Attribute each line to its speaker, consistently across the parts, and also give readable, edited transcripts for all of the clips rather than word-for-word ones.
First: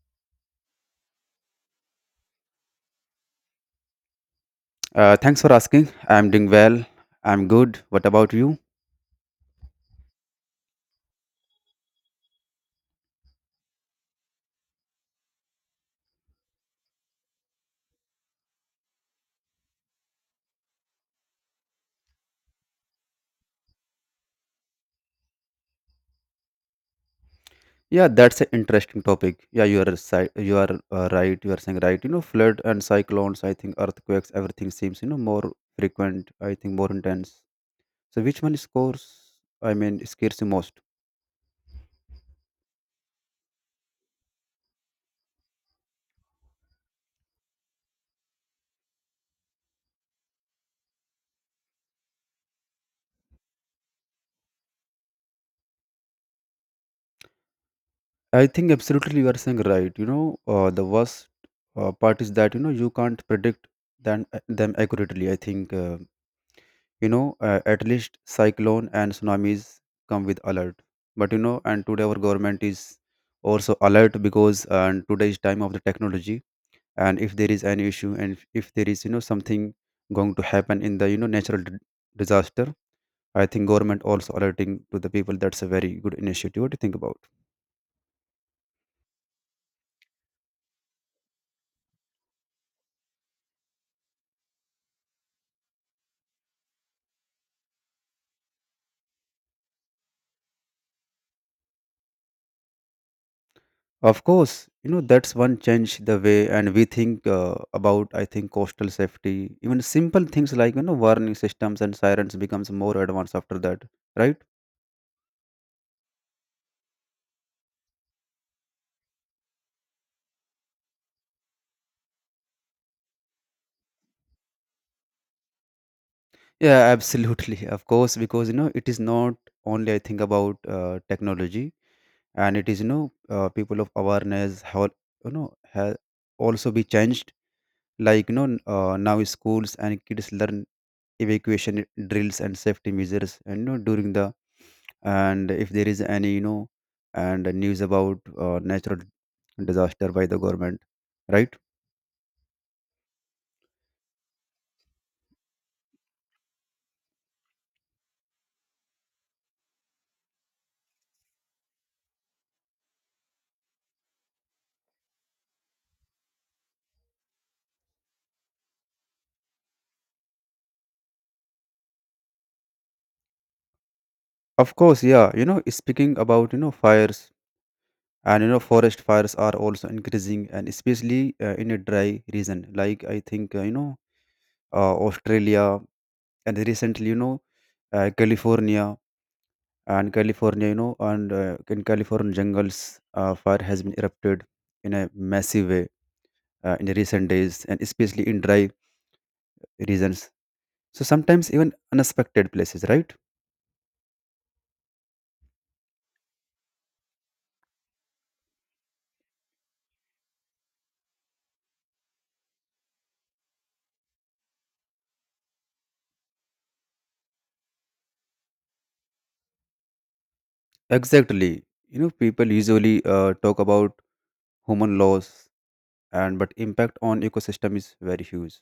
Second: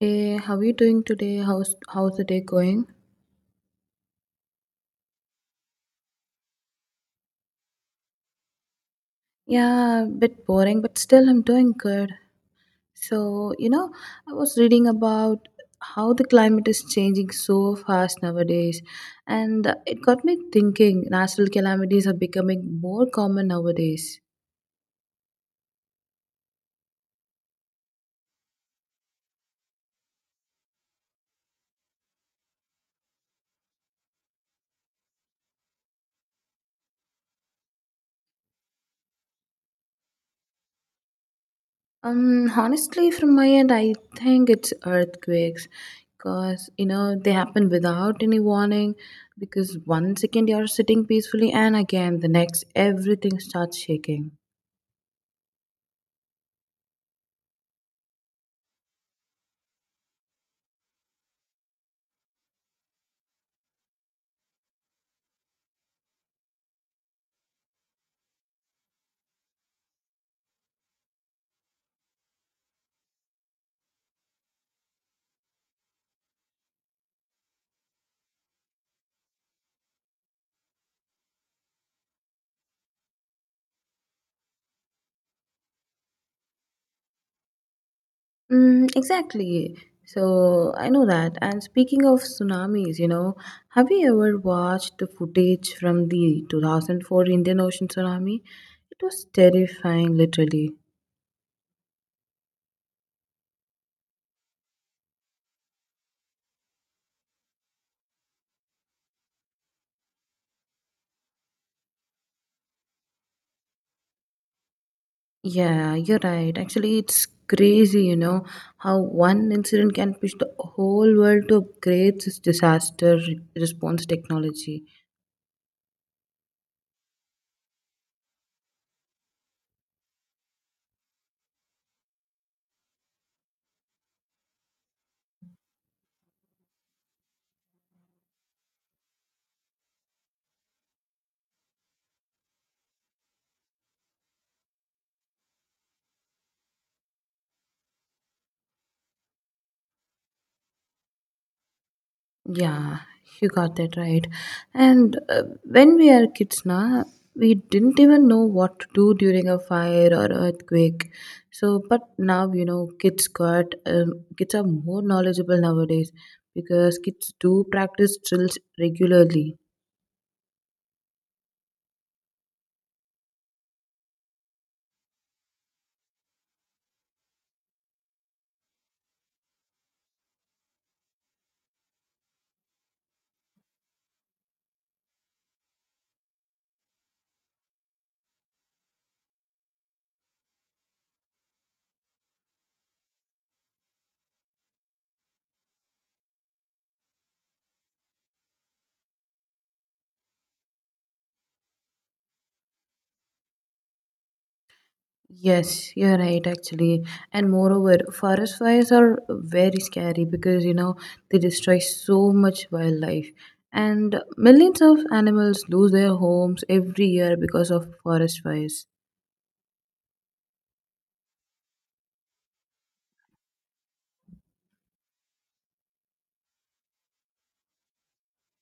Speaker 1: Hey, how are you doing today? How's the day going?
Speaker 2: Thanks for asking. I'm doing well. I'm good. What about you?
Speaker 1: Yeah, a bit boring, but still I'm doing good. So, you know, I was reading about how the climate is changing so fast nowadays, and it got me thinking natural calamities are becoming more common nowadays.
Speaker 2: Yeah, that's an interesting topic. Yeah, you are right. You are saying right. You know, flood and cyclones. I think earthquakes. Everything seems more frequent. I think more intense. So which one scores? I mean, scares you most?
Speaker 1: Honestly, from my end, I think it's earthquakes because they happen without any warning. Because 1 second you're sitting peacefully, and again, the next, everything starts shaking.
Speaker 2: I think absolutely you are saying right. You know, the worst part is that you can't predict them accurately. I think. At least cyclone and tsunamis come with alert, but and today our government is also alert, because and today's time of the technology, and if there is any issue, and if there is something going to happen in the disaster. I think government also alerting to the people. That's a very good initiative to think about.
Speaker 1: Mm, exactly. So I know that. And speaking of tsunamis, have you ever watched the footage from the 2004 Indian Ocean tsunami? It was terrifying, literally.
Speaker 2: Of course, you know that's one change the way and we think about. I think coastal safety, even simple things like, warning systems and sirens becomes more advanced after that, right?
Speaker 1: Yeah, you're right. Actually, it's crazy, how one incident can push the whole world to upgrade this disaster response technology.
Speaker 2: Yeah, absolutely. Of course, because it is not only I think about technology, and it is, people of awareness how you know have also be changed. Like, now schools and kids learn evacuation drills and safety measures, and during the, and if there is any, and news about natural disaster by the government, right.
Speaker 1: Yeah, you got that right. And when we are kids now, we didn't even know what to do during a fire or earthquake. So, but now, you know, kids are more knowledgeable nowadays because kids do practice drills regularly.
Speaker 2: Of course, yeah, speaking about, fires, and forest fires are also increasing, and especially in a dry region like, I think, Australia, and recently, California. And California, and in California jungles fire has been erupted in a massive way, in the recent days, and especially in dry regions. So sometimes even unexpected places, right?
Speaker 1: Yes, you're right, actually. And moreover, forest fires are very scary because, they destroy so much wildlife. And millions of animals lose their homes every year because of forest fires.
Speaker 2: Exactly. You know, people usually talk about human loss, and but impact on ecosystem is very huge.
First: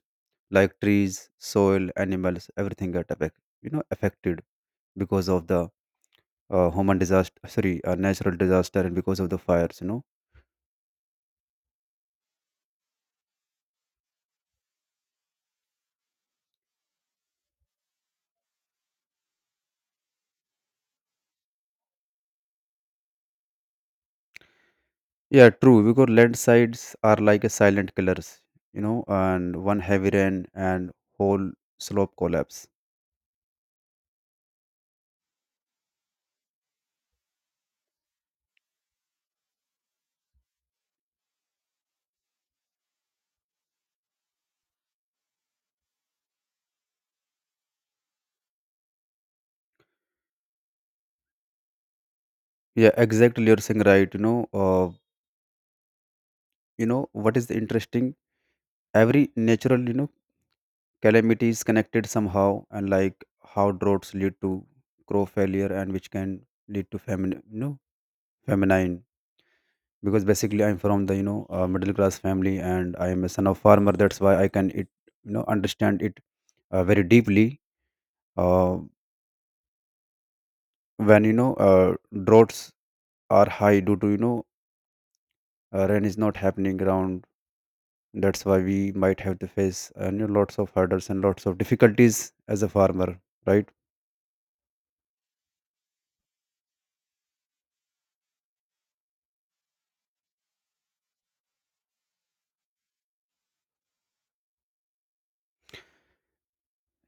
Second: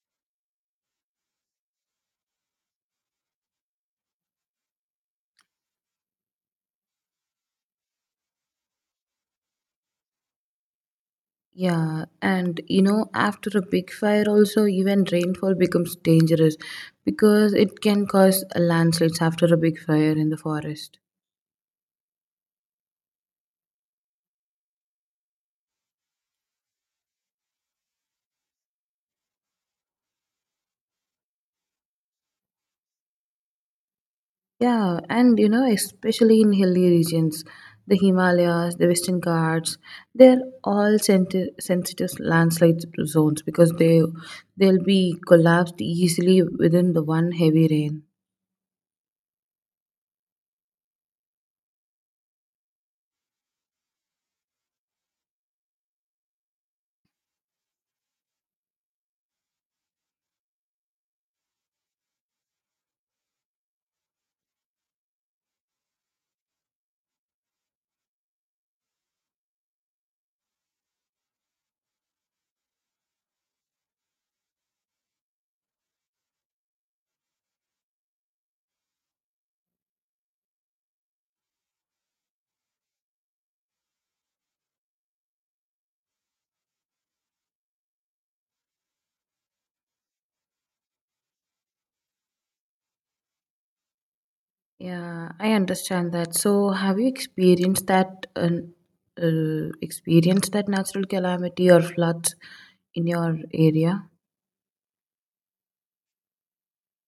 Speaker 2: Like trees, soil, animals, everything get affected. Affected because of the human disaster, sorry, natural disaster, and because of the fires.
Speaker 1: Yeah, and after a big fire, also, even rainfall becomes dangerous because it can cause landslides after a big fire in the forest.
Speaker 2: Yeah, true, because landslides are like a silent killers, and one heavy rain and whole slope collapse.
Speaker 1: Yeah, and especially in hilly regions, the Himalayas, the Western Ghats, they're all sensitive landslide zones because they'll be collapsed easily within the one heavy rain.
Speaker 2: Yeah, exactly, you're saying right. You know, what is the interesting, every natural, calamity is connected somehow, and like how droughts lead to crop failure, and which can lead to famine, feminine. Because basically I'm from the, middle class family, and I am a son of farmer, that's why I can it, understand it very deeply. Uh, when, droughts are high due to, rain is not happening around, that's why we might have to face, lots of hurdles and lots of difficulties as a farmer, right?
Speaker 1: Yeah, I understand that. So, have you experienced that natural calamity or floods in your area?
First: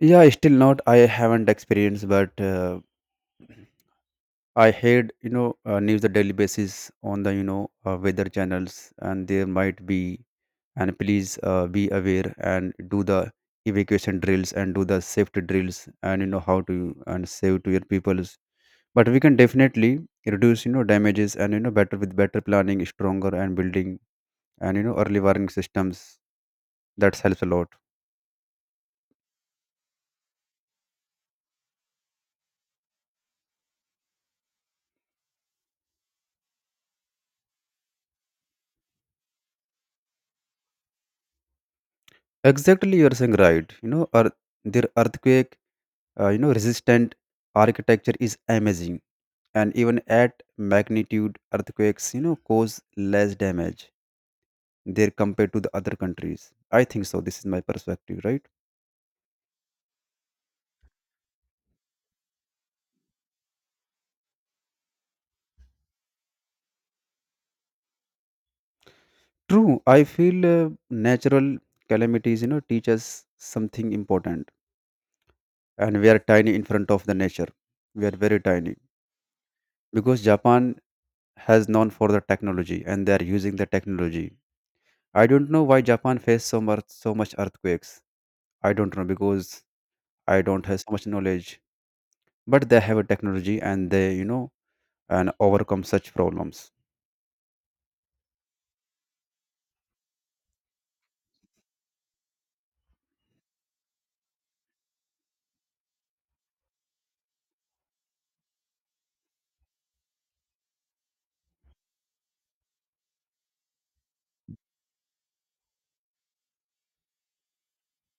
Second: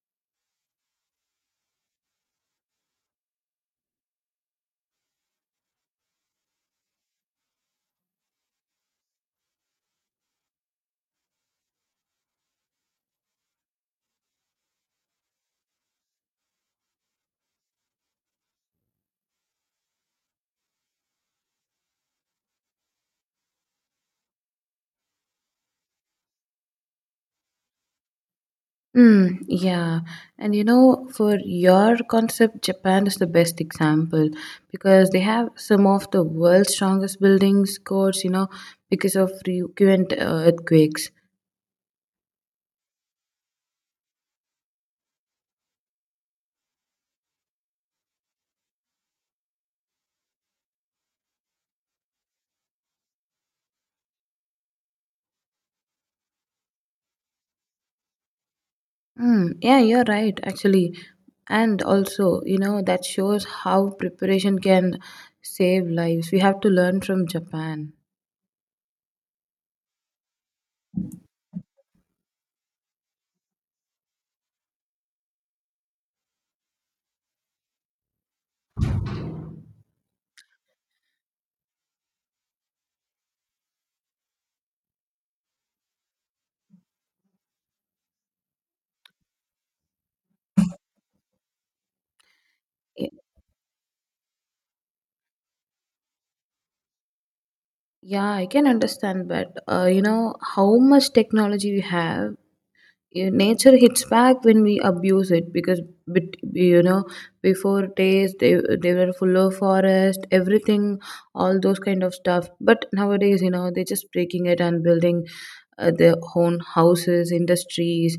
Speaker 2: Yeah, still not, I haven't experienced, but I heard, news on daily basis on the, weather channels, and there might be, and please be aware and do the evacuation drills and do the safety drills, and how to and save to your peoples. But we can definitely reduce, damages, and, better with better planning, stronger and building, and, early warning systems. That helps a lot.
Speaker 1: Hmm. Yeah. And for your concept, Japan is the best example because they have some of the world's strongest buildings, codes, because of frequent earthquakes.
Speaker 2: Exactly, you are saying right. You know, their earthquake resistant architecture is amazing, and even at magnitude earthquakes, cause less damage there compared to the other countries, I think. So this is my perspective, right?
Speaker 1: Mm, yeah, you're right, actually. And also, that shows how preparation can save lives. We have to learn from Japan.
Speaker 2: True, I feel, natural calamities, teach us something important, and we are tiny in front of the nature. We are very tiny. Because Japan has known for the technology, and they are using the technology. I don't know why Japan faced so much earthquakes. I don't know, because I don't have so much knowledge. But they have a
Speaker 1: Y-
Speaker 2: technology and they, and overcome such problems.
Speaker 1: Yeah, I can understand, but how much technology we have. Yeah, nature hits back when we abuse it because bet- you know before days they were full of forest, everything, all those kind of stuff. But nowadays, they're just breaking it and building their own houses, industries,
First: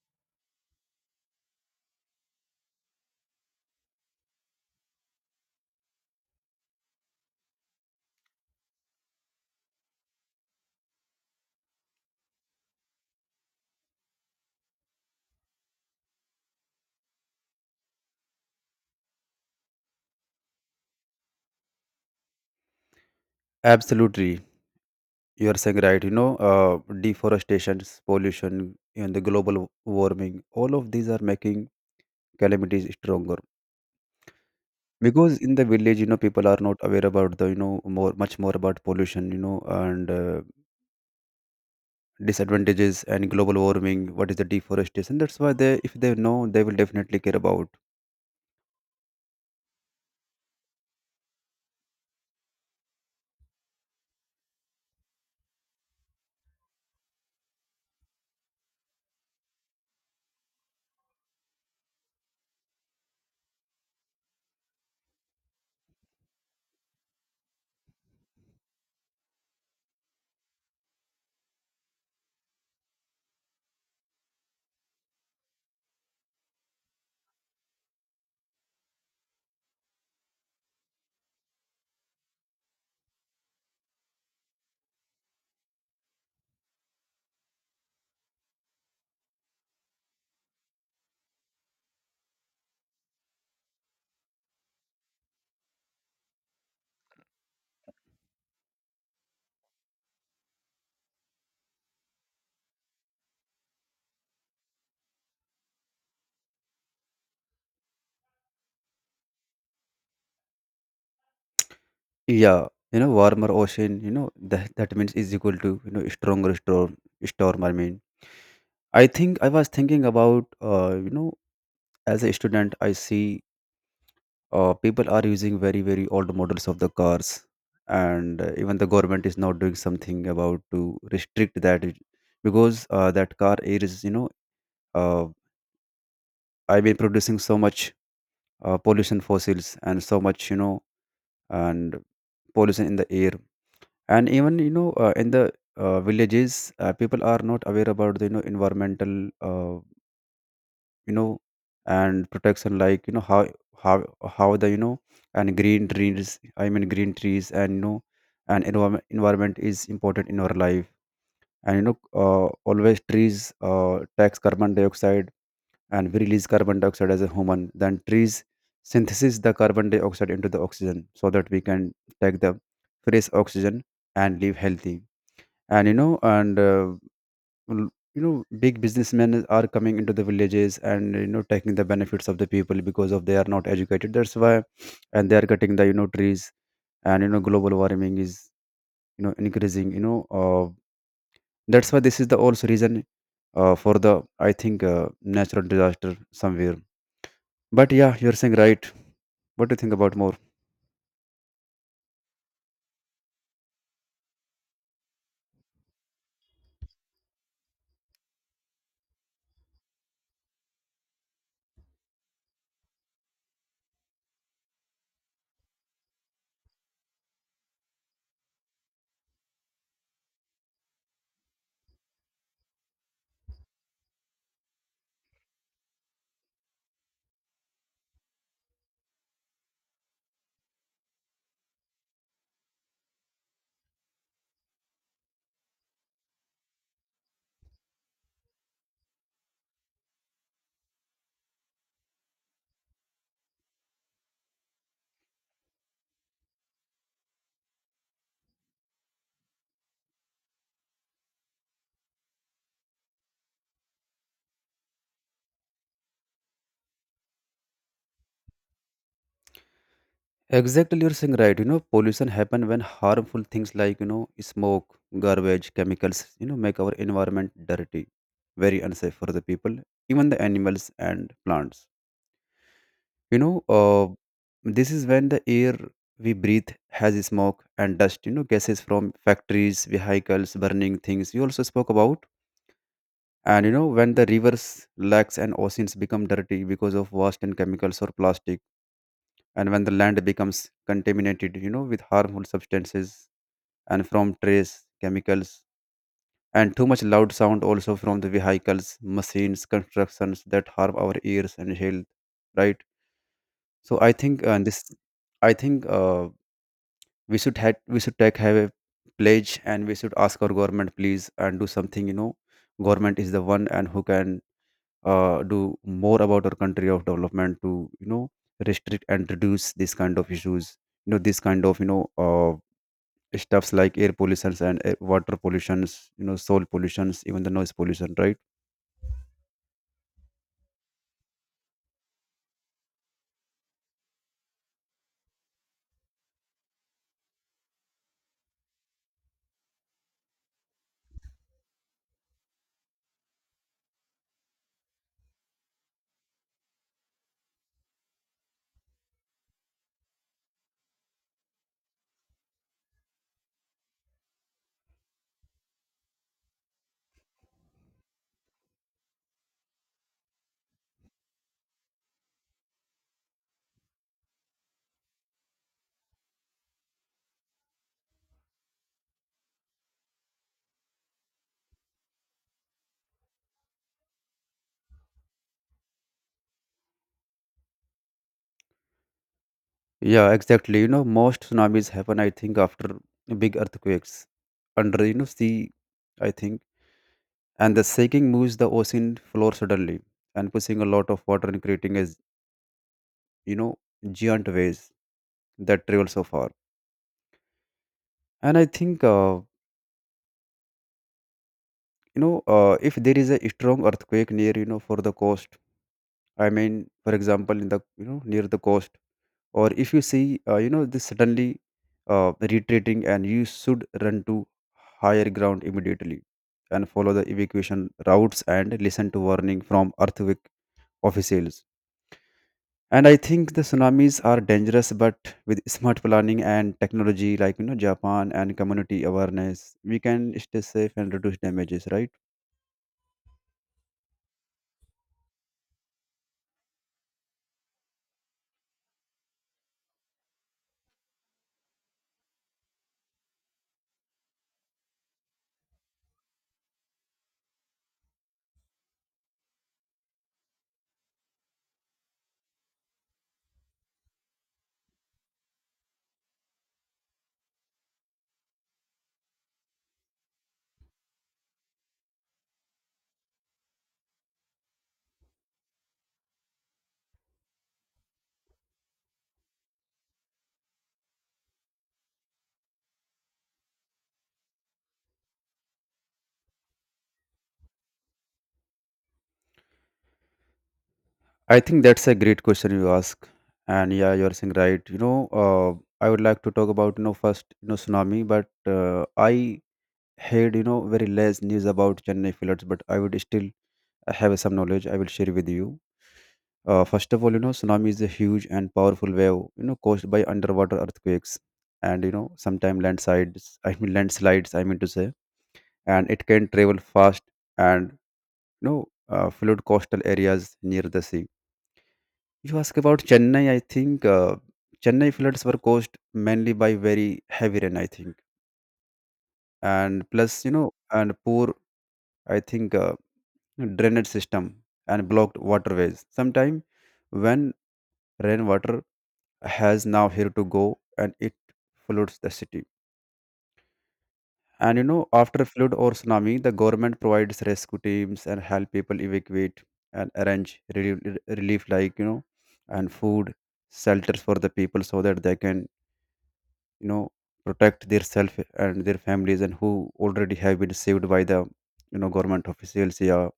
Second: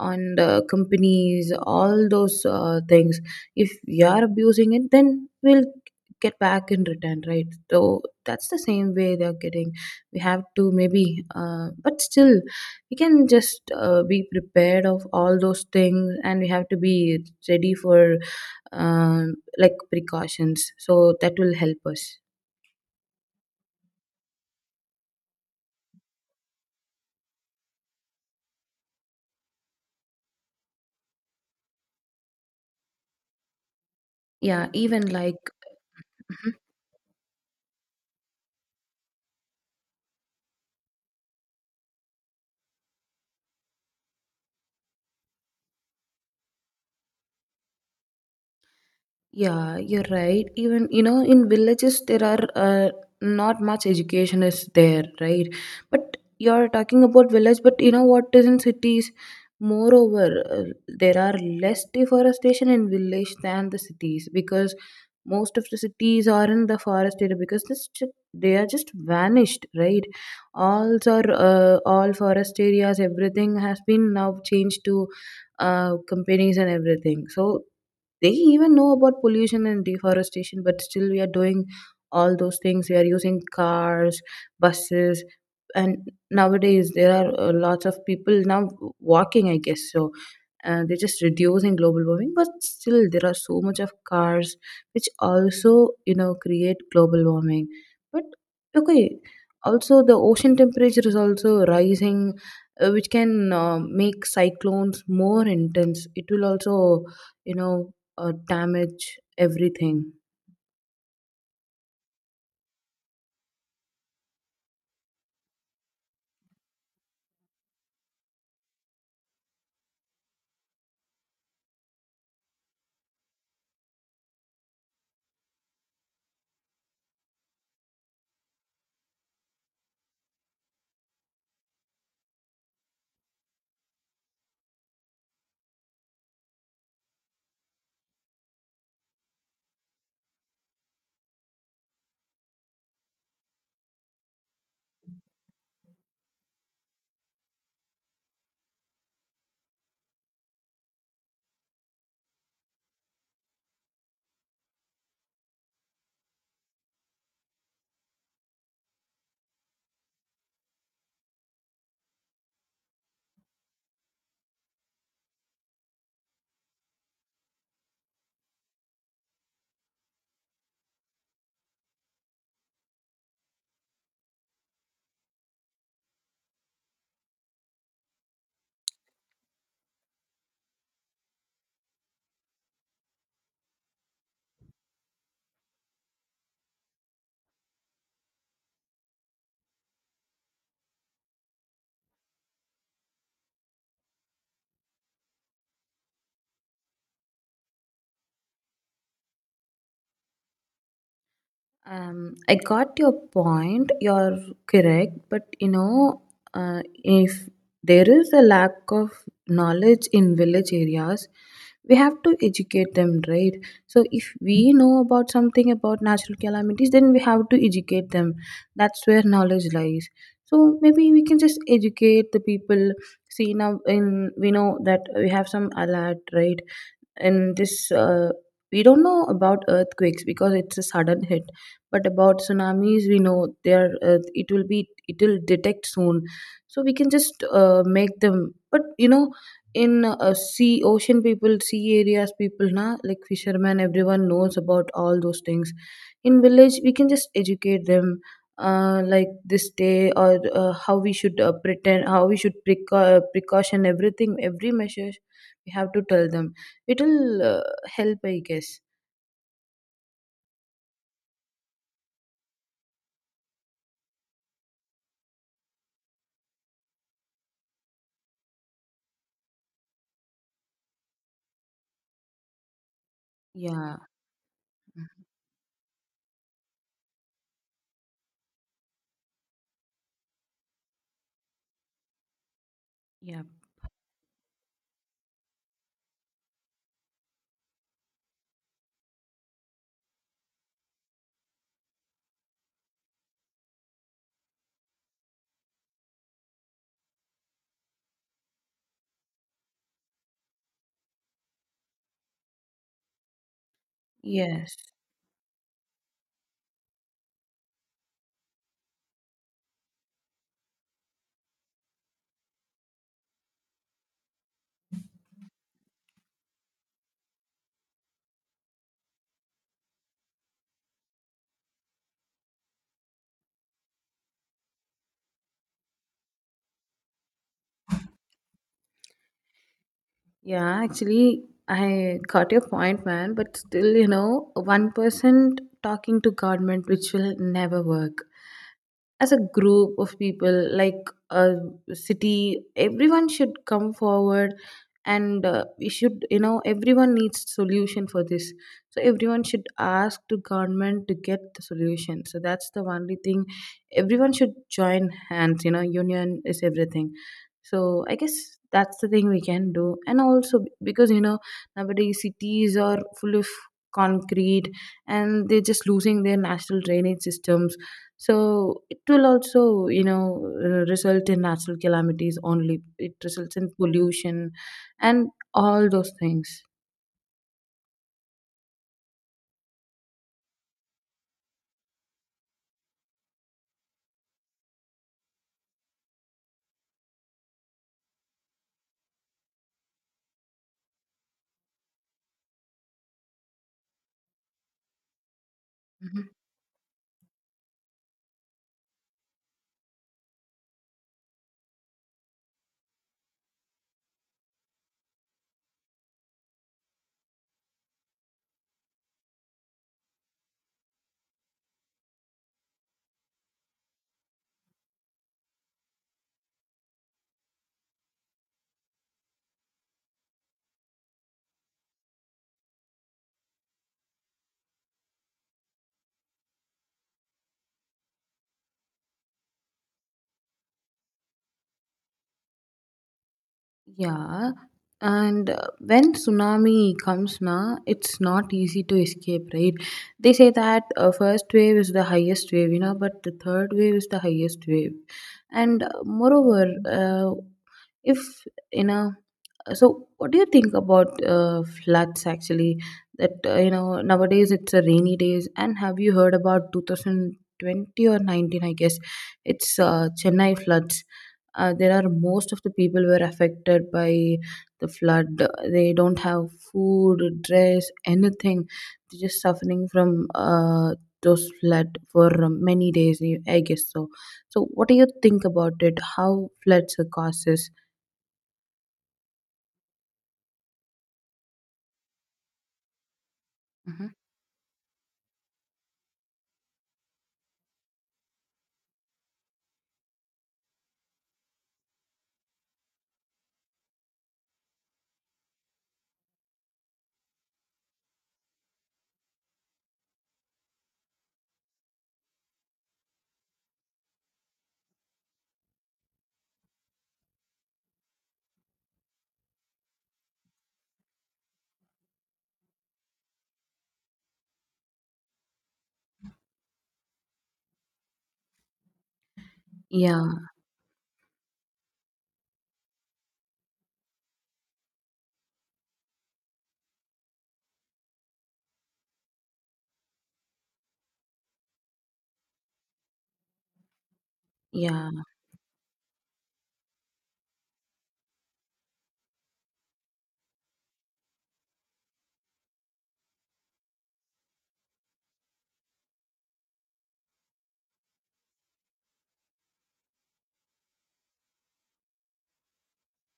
Speaker 1: and companies, all those things. If we are abusing it, then we'll get back in return, right? So that's the same way they're getting. We have to maybe, but still we can just be prepared of all those things, and we have to be ready for, like, precautions, so that will help us.
Speaker 2: Absolutely. You are saying right. You know, deforestation, pollution, and the global warming, all of these are making calamities stronger.
Speaker 1: Yeah, even like.
Speaker 2: Because in the village, you know, people
Speaker 1: Mm-hmm.
Speaker 2: are not aware about the, more much more about pollution, and disadvantages and global warming, what is the deforestation, that's why they, if they know, they will definitely care about.
Speaker 1: Yeah, you're right. Even, in villages, there are, not much education is there, right? But you're talking about village, but you know what is in cities? Moreover, there are less deforestation in village than the cities because most of the cities are in the forest area because this, they are just vanished, right? All are all forest areas, everything has been now changed to companies and everything. So they even know about pollution and deforestation, but still we are doing all those things. We are using cars, buses, and nowadays there are, lots of people now walking, I guess. So, they're just reducing global warming, but still there are so much of cars, which also, create global warming. But okay, also the ocean temperature is also rising, which can, make cyclones more intense. It will also, you know damage everything.
Speaker 2: Yeah, warmer ocean, that means is equal to, stronger storm, I mean. I think, I was thinking about, as a student I see, people are using very very old models of the cars, and even the government is not doing something about to restrict that, because that car is, uh, I been producing so much pollution fossils and so much, and pollution in the air, and even, in the villages people are not aware about the, environmental, uh, you know and protection like, how how the, and green trees, I mean, green trees, and, and environment is important in our life, and, always trees tax carbon dioxide, and we release carbon dioxide as a human, then trees synthesize the carbon dioxide into the oxygen, so that we can take the fresh oxygen and live healthy. And, and l- you know big businessmen are coming into the villages, and taking the benefits of the people, because of they are not educated, that's why, and they are cutting the, trees, and global warming is, increasing, that's why this is the also reason for the, I think, natural disaster somewhere. But yeah, you're saying right. What do you think about more?
Speaker 1: I got your point. You're correct, but if there is a lack of knowledge in village areas, we have to educate them, right? So if we know about something about natural calamities, then we have to educate them. That's where knowledge lies. So maybe we can just educate the people. See now, in we know that we have some alert, right? And this, we don't know about earthquakes because it's a sudden hit, but about tsunamis we know, there, it will detect soon. So we can just, make them. But in, sea ocean people, sea areas people, na, like fishermen, everyone knows about all those things. In village we can just educate them, like this day or how we should pretend, how we should precaution, everything, every measure. We have to tell them, it'll help, I guess.
Speaker 2: Exactly, you're saying right. You know, pollution happen when harmful things like, smoke, garbage, chemicals, make our environment dirty, very unsafe for the people, even the animals and plants. You know,
Speaker 1: Yeah.
Speaker 2: this is
Speaker 1: Mm.
Speaker 2: when the air we breathe has smoke and dust. You know, gases from factories, vehicles, burning things. You also spoke about.
Speaker 1: Yeah.
Speaker 2: And you know, when the rivers, lakes, and oceans become dirty because of waste and chemicals or plastic, and when the land becomes contaminated, with harmful substances, and from trace chemicals, and too much loud sound also from the vehicles, machines, constructions, that harm our ears and health, right? So I think,
Speaker 1: Yes.
Speaker 2: this I think, we should take have a pledge, and we should ask our government, please, and do something. You know, government is the one and who can do more about our country of development to, you know restrict and reduce this kind of issues, this kind of, stuffs like air pollutions, and air, water pollutions, soil pollutions, even the noise pollution, right?
Speaker 1: Yeah, actually, I got your point, man, but still, one person talking to government, which will never work. As a group of people, like a city, everyone should come forward. And we should, everyone needs solution for this, so everyone should ask to government to get the solution. So that's the only thing, everyone should join hands. Union is everything. So I guess that's the thing we can do. And also, because nowadays cities are full of concrete, and they're just losing their national drainage systems. So it will also, result in natural calamities only. It results in pollution and all those things.
Speaker 2: Yeah, exactly. Most tsunamis happen, I think, after big earthquakes under, sea, I think. And the shaking moves the ocean floor suddenly, and pushing a lot of water, and creating as, you know giant waves that travel so
Speaker 1: Mhm.
Speaker 2: far. And I think, if there is a strong earthquake near, for the coast, I mean, for example, in the, near the coast, or if you see this suddenly retreating, and you should run to higher ground immediately, and follow the evacuation routes, and listen to warning from earthquake officials. And I think the tsunamis are dangerous, but with smart planning and technology like, Japan, and community awareness, we can stay safe and reduce damages, right?
Speaker 1: Yeah, and when tsunami comes now, it's not easy to escape, right? They say that, first wave is the highest wave, but the third wave is the highest wave. And moreover, if you know so, what do you think about floods, actually? That, nowadays it's a rainy days, and have you heard about 2020 or 19? I guess it's Chennai floods. There are most of the people were affected by the flood. They don't have food, dress, anything. They're just suffering from those flood for many days, I guess so. So, what do you think about it? How floods are causes?
Speaker 2: I think that's a great question you ask, and
Speaker 1: Hmm.
Speaker 2: yeah, you're saying right. You know, I would like to talk about, first, tsunami, but I heard, very less news about Chennai floods, but I would still have some knowledge. I will share with you. First of all, you know, tsunami is a huge and powerful wave, caused by underwater earthquakes, and, sometimes landslides. I mean landslides, I mean to say, and it can travel fast, and, you know flood coastal areas near the sea. You ask about Chennai. I think, Chennai floods were caused mainly by very heavy rain, I think, and
Speaker 1: Yeah,
Speaker 2: plus, you know, and poor, I think, drainage system and blocked waterways. Sometime when rainwater has now here to go and it floods the city. And you know,
Speaker 1: yeah.
Speaker 2: after flood or tsunami, the government provides rescue teams and help people evacuate and arrange relief, relief like and food shelters for the people so that they can you know protect their self and their families and who already have been saved by the government officials, yeah,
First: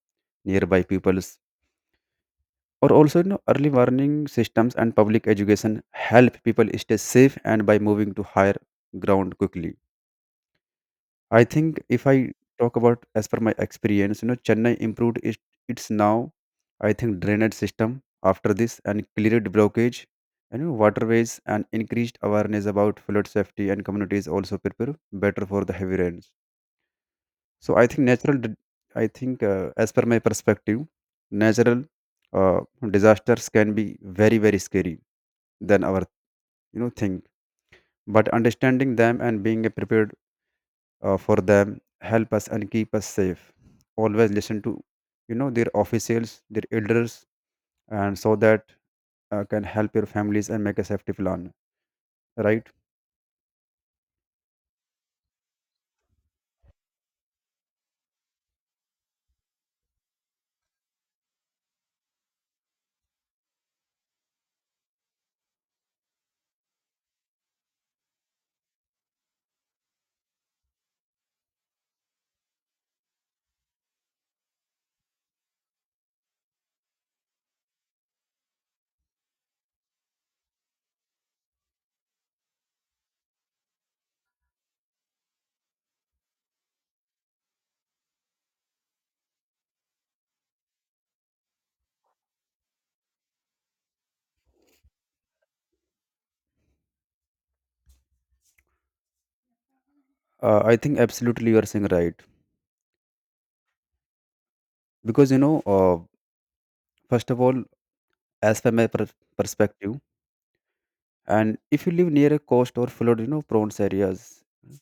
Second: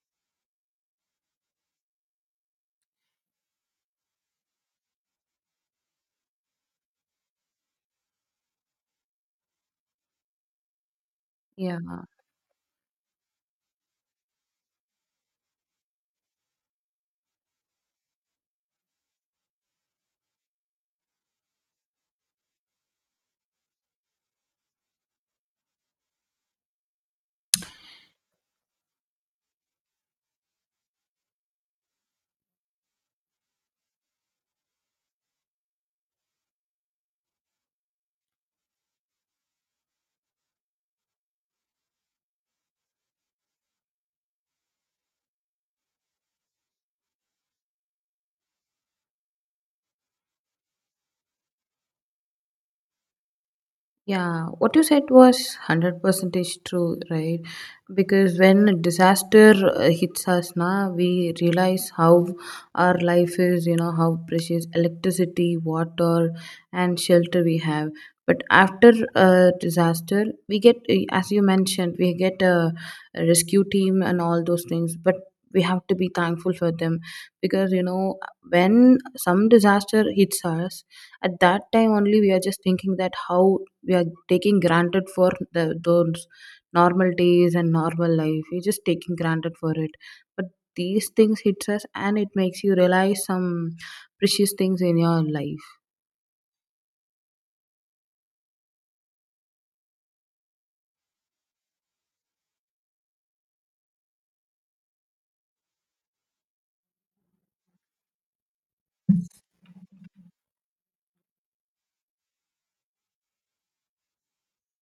Speaker 2: nearby peoples or also you know early warning systems and public education help people stay safe and by moving to higher ground quickly. I
Speaker 1: Yeah.
Speaker 2: think if I talk about as per my experience, you know, Chennai improved it, its now, I think, drainage system after this and cleared blockage and you know, waterways and increased awareness about flood safety and communities also prepare better for the heavy rains. So I think natural, I think as per my perspective, natural uh, disasters can be very very scary than our you know think, but understanding them and being prepared for them help us and keep us safe. Always listen to you know their officials, their elders, and so that can help your families and make a safety plan, right.
Speaker 1: Yeah, what you said was 100% is true, right? Because when a disaster hits us, na, we realize how our life is, how precious electricity, water, and shelter we have. But after a disaster, as you mentioned, we get a rescue team and all those things. But we have to be thankful for them because, when some disaster hits us, at that time only we are just thinking that how we are taking granted for the those normal days and normal life, we're just taking granted for it. But these things hits us, and it makes you realize some precious things in your life.
Speaker 2: I think absolutely you are saying right, because first of all, as per my perspective, and if you live near a coast or flood you know prone areas,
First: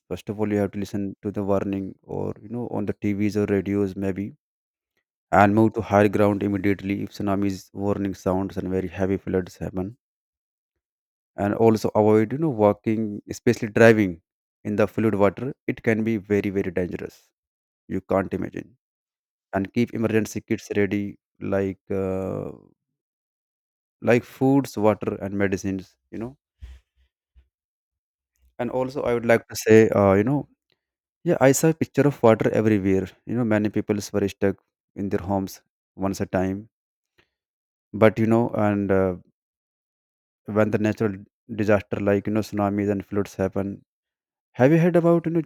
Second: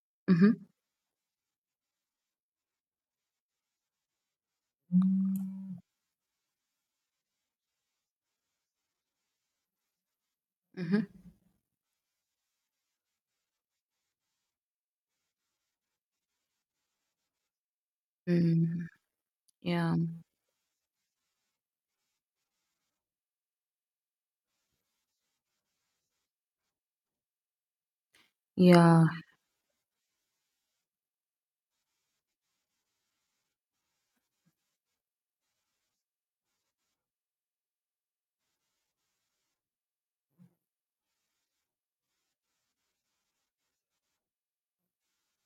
Speaker 2: first of
Speaker 1: Mm-hmm.
Speaker 2: all you have to listen to the warning or you know on the TVs or radios maybe, and move to higher ground immediately if tsunamis warning sounds and very heavy floods happen.
Speaker 1: Mm-hmm.
Speaker 2: And also avoid you know walking, especially driving, in the fluid water. It can be very very dangerous, you can't imagine.
Speaker 1: Mm,
Speaker 2: And keep
Speaker 1: yeah,
Speaker 2: emergency kits ready, like uh, like foods, water, and medicines, you know. And also
Speaker 1: yeah.
Speaker 2: I would like to say you know, yeah, I saw a picture of water everywhere, you know, many people were stuck in their homes once a time. But you know, and when the natural disaster like you know tsunamis and floods happen, have you heard about you know,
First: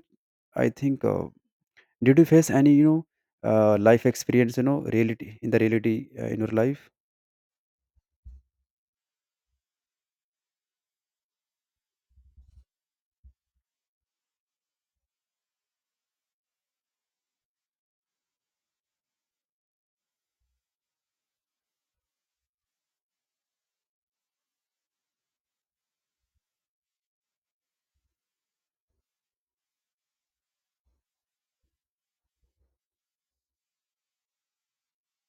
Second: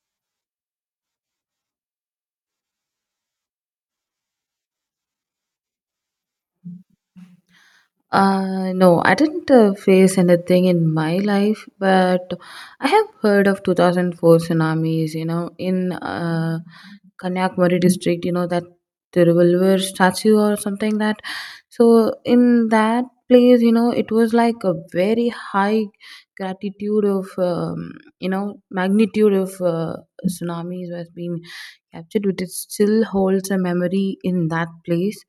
Speaker 2: I think did you face any, you know, life experience, you know, reality in the reality in your life?
Speaker 1: No, I didn't face anything in my life, but I have heard of 2004 tsunamis, in, Kanyakumari district, that Tiruvallur statue or something like that. So in that place, it was like a very high gratitude of, magnitude of tsunamis was being captured, but it still holds a memory in that place.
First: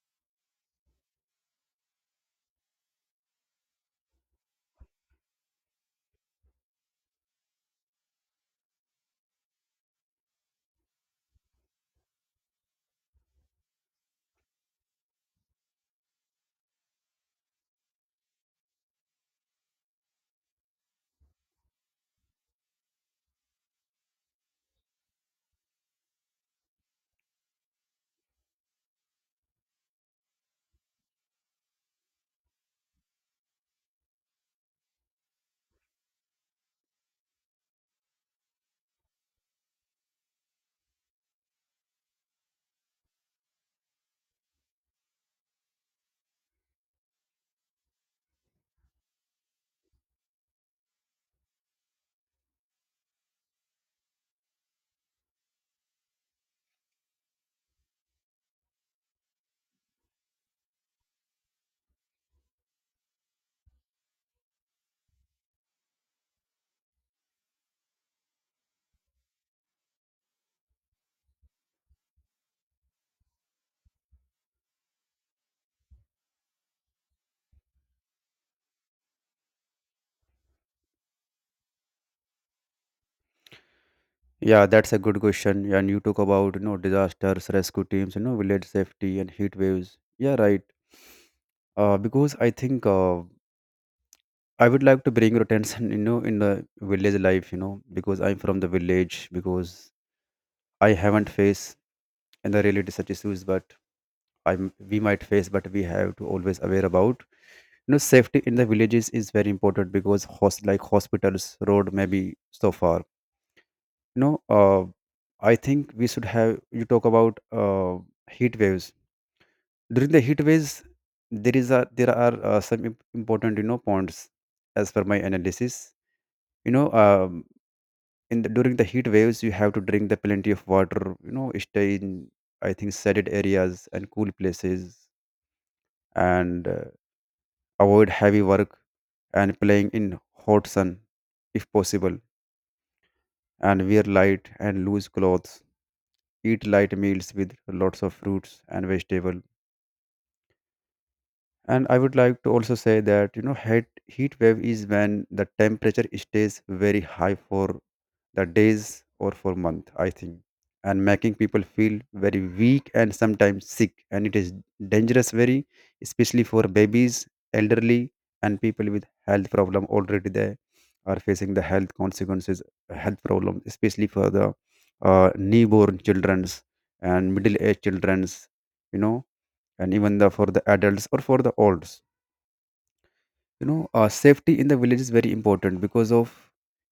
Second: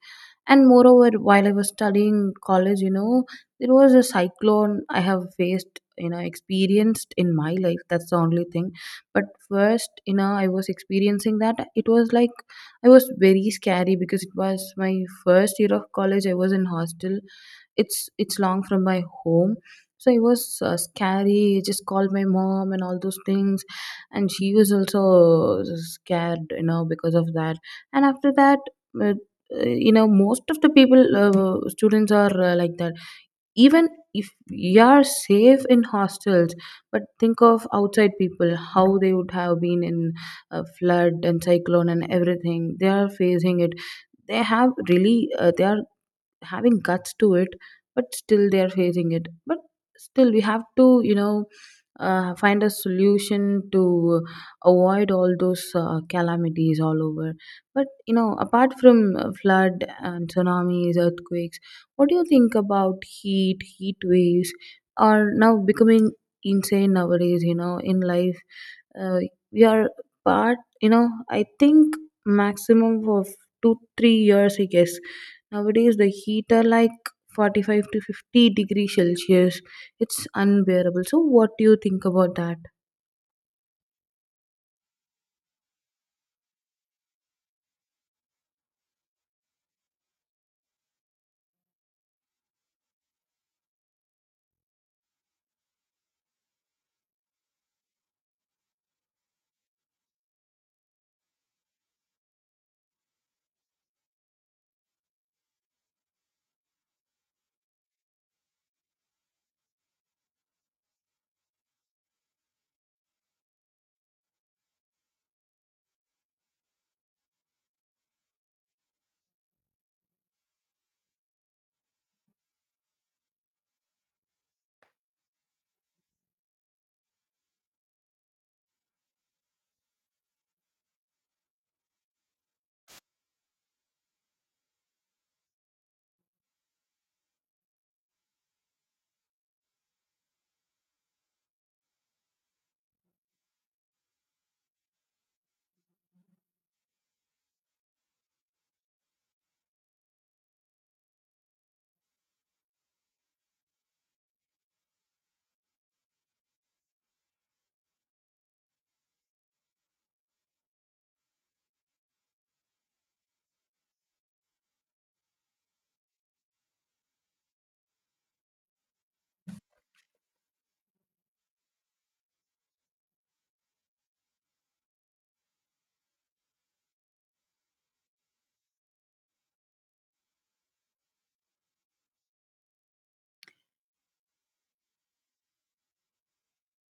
Speaker 1: And moreover, while I was studying college, there was a cyclone I have faced, experienced in my life. That's the only thing. But first, I was experiencing that, it was like I was very scary because it was my first year of college, I was in hostel. It's long from my home, so it was scary. I just called my mom and all those things, and she was also scared, because of that. And after that, uh, most of the people, students are like that. Even if you are safe in hostels, but think of outside people, how they would have been in a flood and cyclone and everything they are facing it. They have really, they are having guts to it, but still they are facing it. But still, we have to, find a solution to avoid all those calamities all over. But apart from flood and tsunamis, earthquakes, what do you think about heat waves are now becoming insane nowadays? In life, uh, we are part, I think maximum of 2 or 3 years, I guess nowadays the heat are like 45 to 50 degree celsius, it's unbearable. So what do you think about that?
Speaker 2: Yeah, that's a good question. And you talk about, you know, disasters, rescue teams, you know, village safety and heat waves. Yeah, right. Because I think I would like to bring your attention, you know, in the village life, you know, because I'm from the village, because I haven't faced in the reality such issues, but I we might face, but we have to always aware about. You know, safety in the villages is very important because like hospitals, road may be so far, you know. I think we should have you talk about heat waves. During the heat waves, there is a there are some important you know points, as per my analysis, you know, in the, during the heat waves you have to drink the plenty of water, you know, stay in I think shaded areas and cool places, and avoid heavy work and playing in hot sun if possible, and wear light and loose clothes, eat light meals with lots of fruits and vegetable. And I would like to also say that you know heat, heat wave is when the temperature stays very high for the days or for month I think, and making people feel very weak and sometimes sick, and it is dangerous very, especially for babies, elderly, and people with health problem, already they are facing the health consequences, health problem, especially for the newborn children's and middle aged children's, you know. And even the for the adults or for the olds, you know, safety in the village is very important because of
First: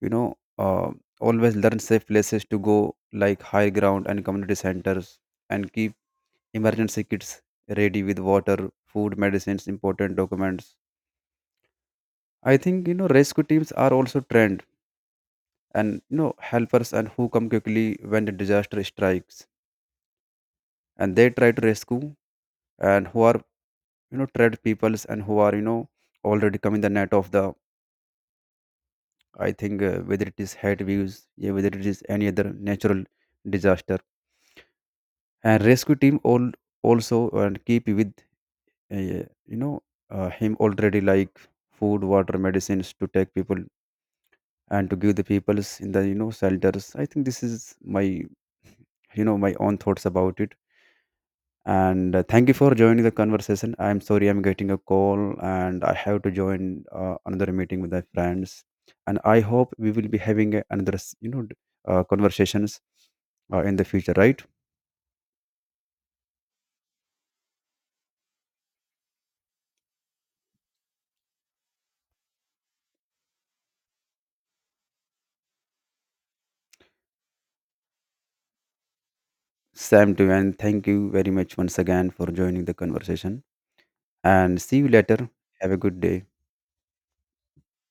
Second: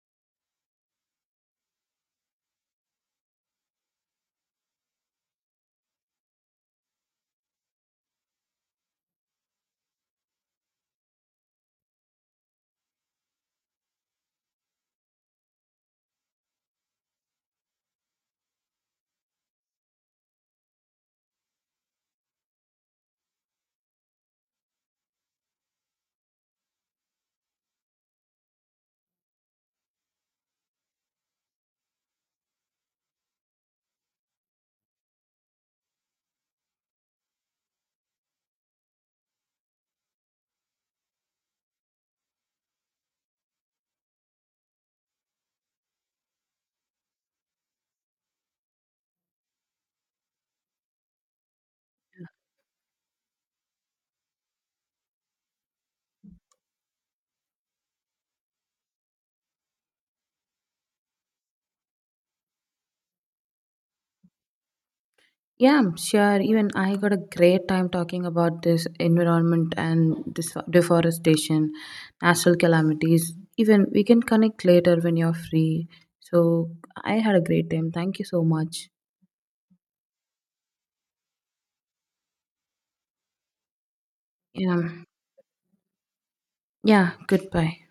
Speaker 2: you know uh, always learn safe places to go like high ground and community centers, and keep emergency kits ready with water, food, medicines, important documents. I think you know rescue teams are also trained, and you know helpers and who come quickly when the disaster strikes, and they try to rescue, and who are you know trained peoples, and who are you know already come in the net of the. I think whether it is hate views, yeah, whether it is any other natural disaster, and rescue team all also and keep with you know him already like food, water, medicines to take people and to give the peoples in the you know shelters. I think this is my you know my own thoughts about it. And thank you for joining the conversation. I'm sorry, I'm getting a call and I have to join another meeting with my friends, and I hope we will be having another you know conversations in the future, right.
Speaker 1: Yeah, sure, even I got a great time talking about this environment and this deforestation, natural calamities. Even we can connect later when you're free. So I had a great time, thank you so much.
Speaker 2: Same to you, and thank you very much once again for joining the conversation, and see you
Speaker 1: Yeah.
Speaker 2: later. Have a good day.
Speaker 1: Yeah, goodbye.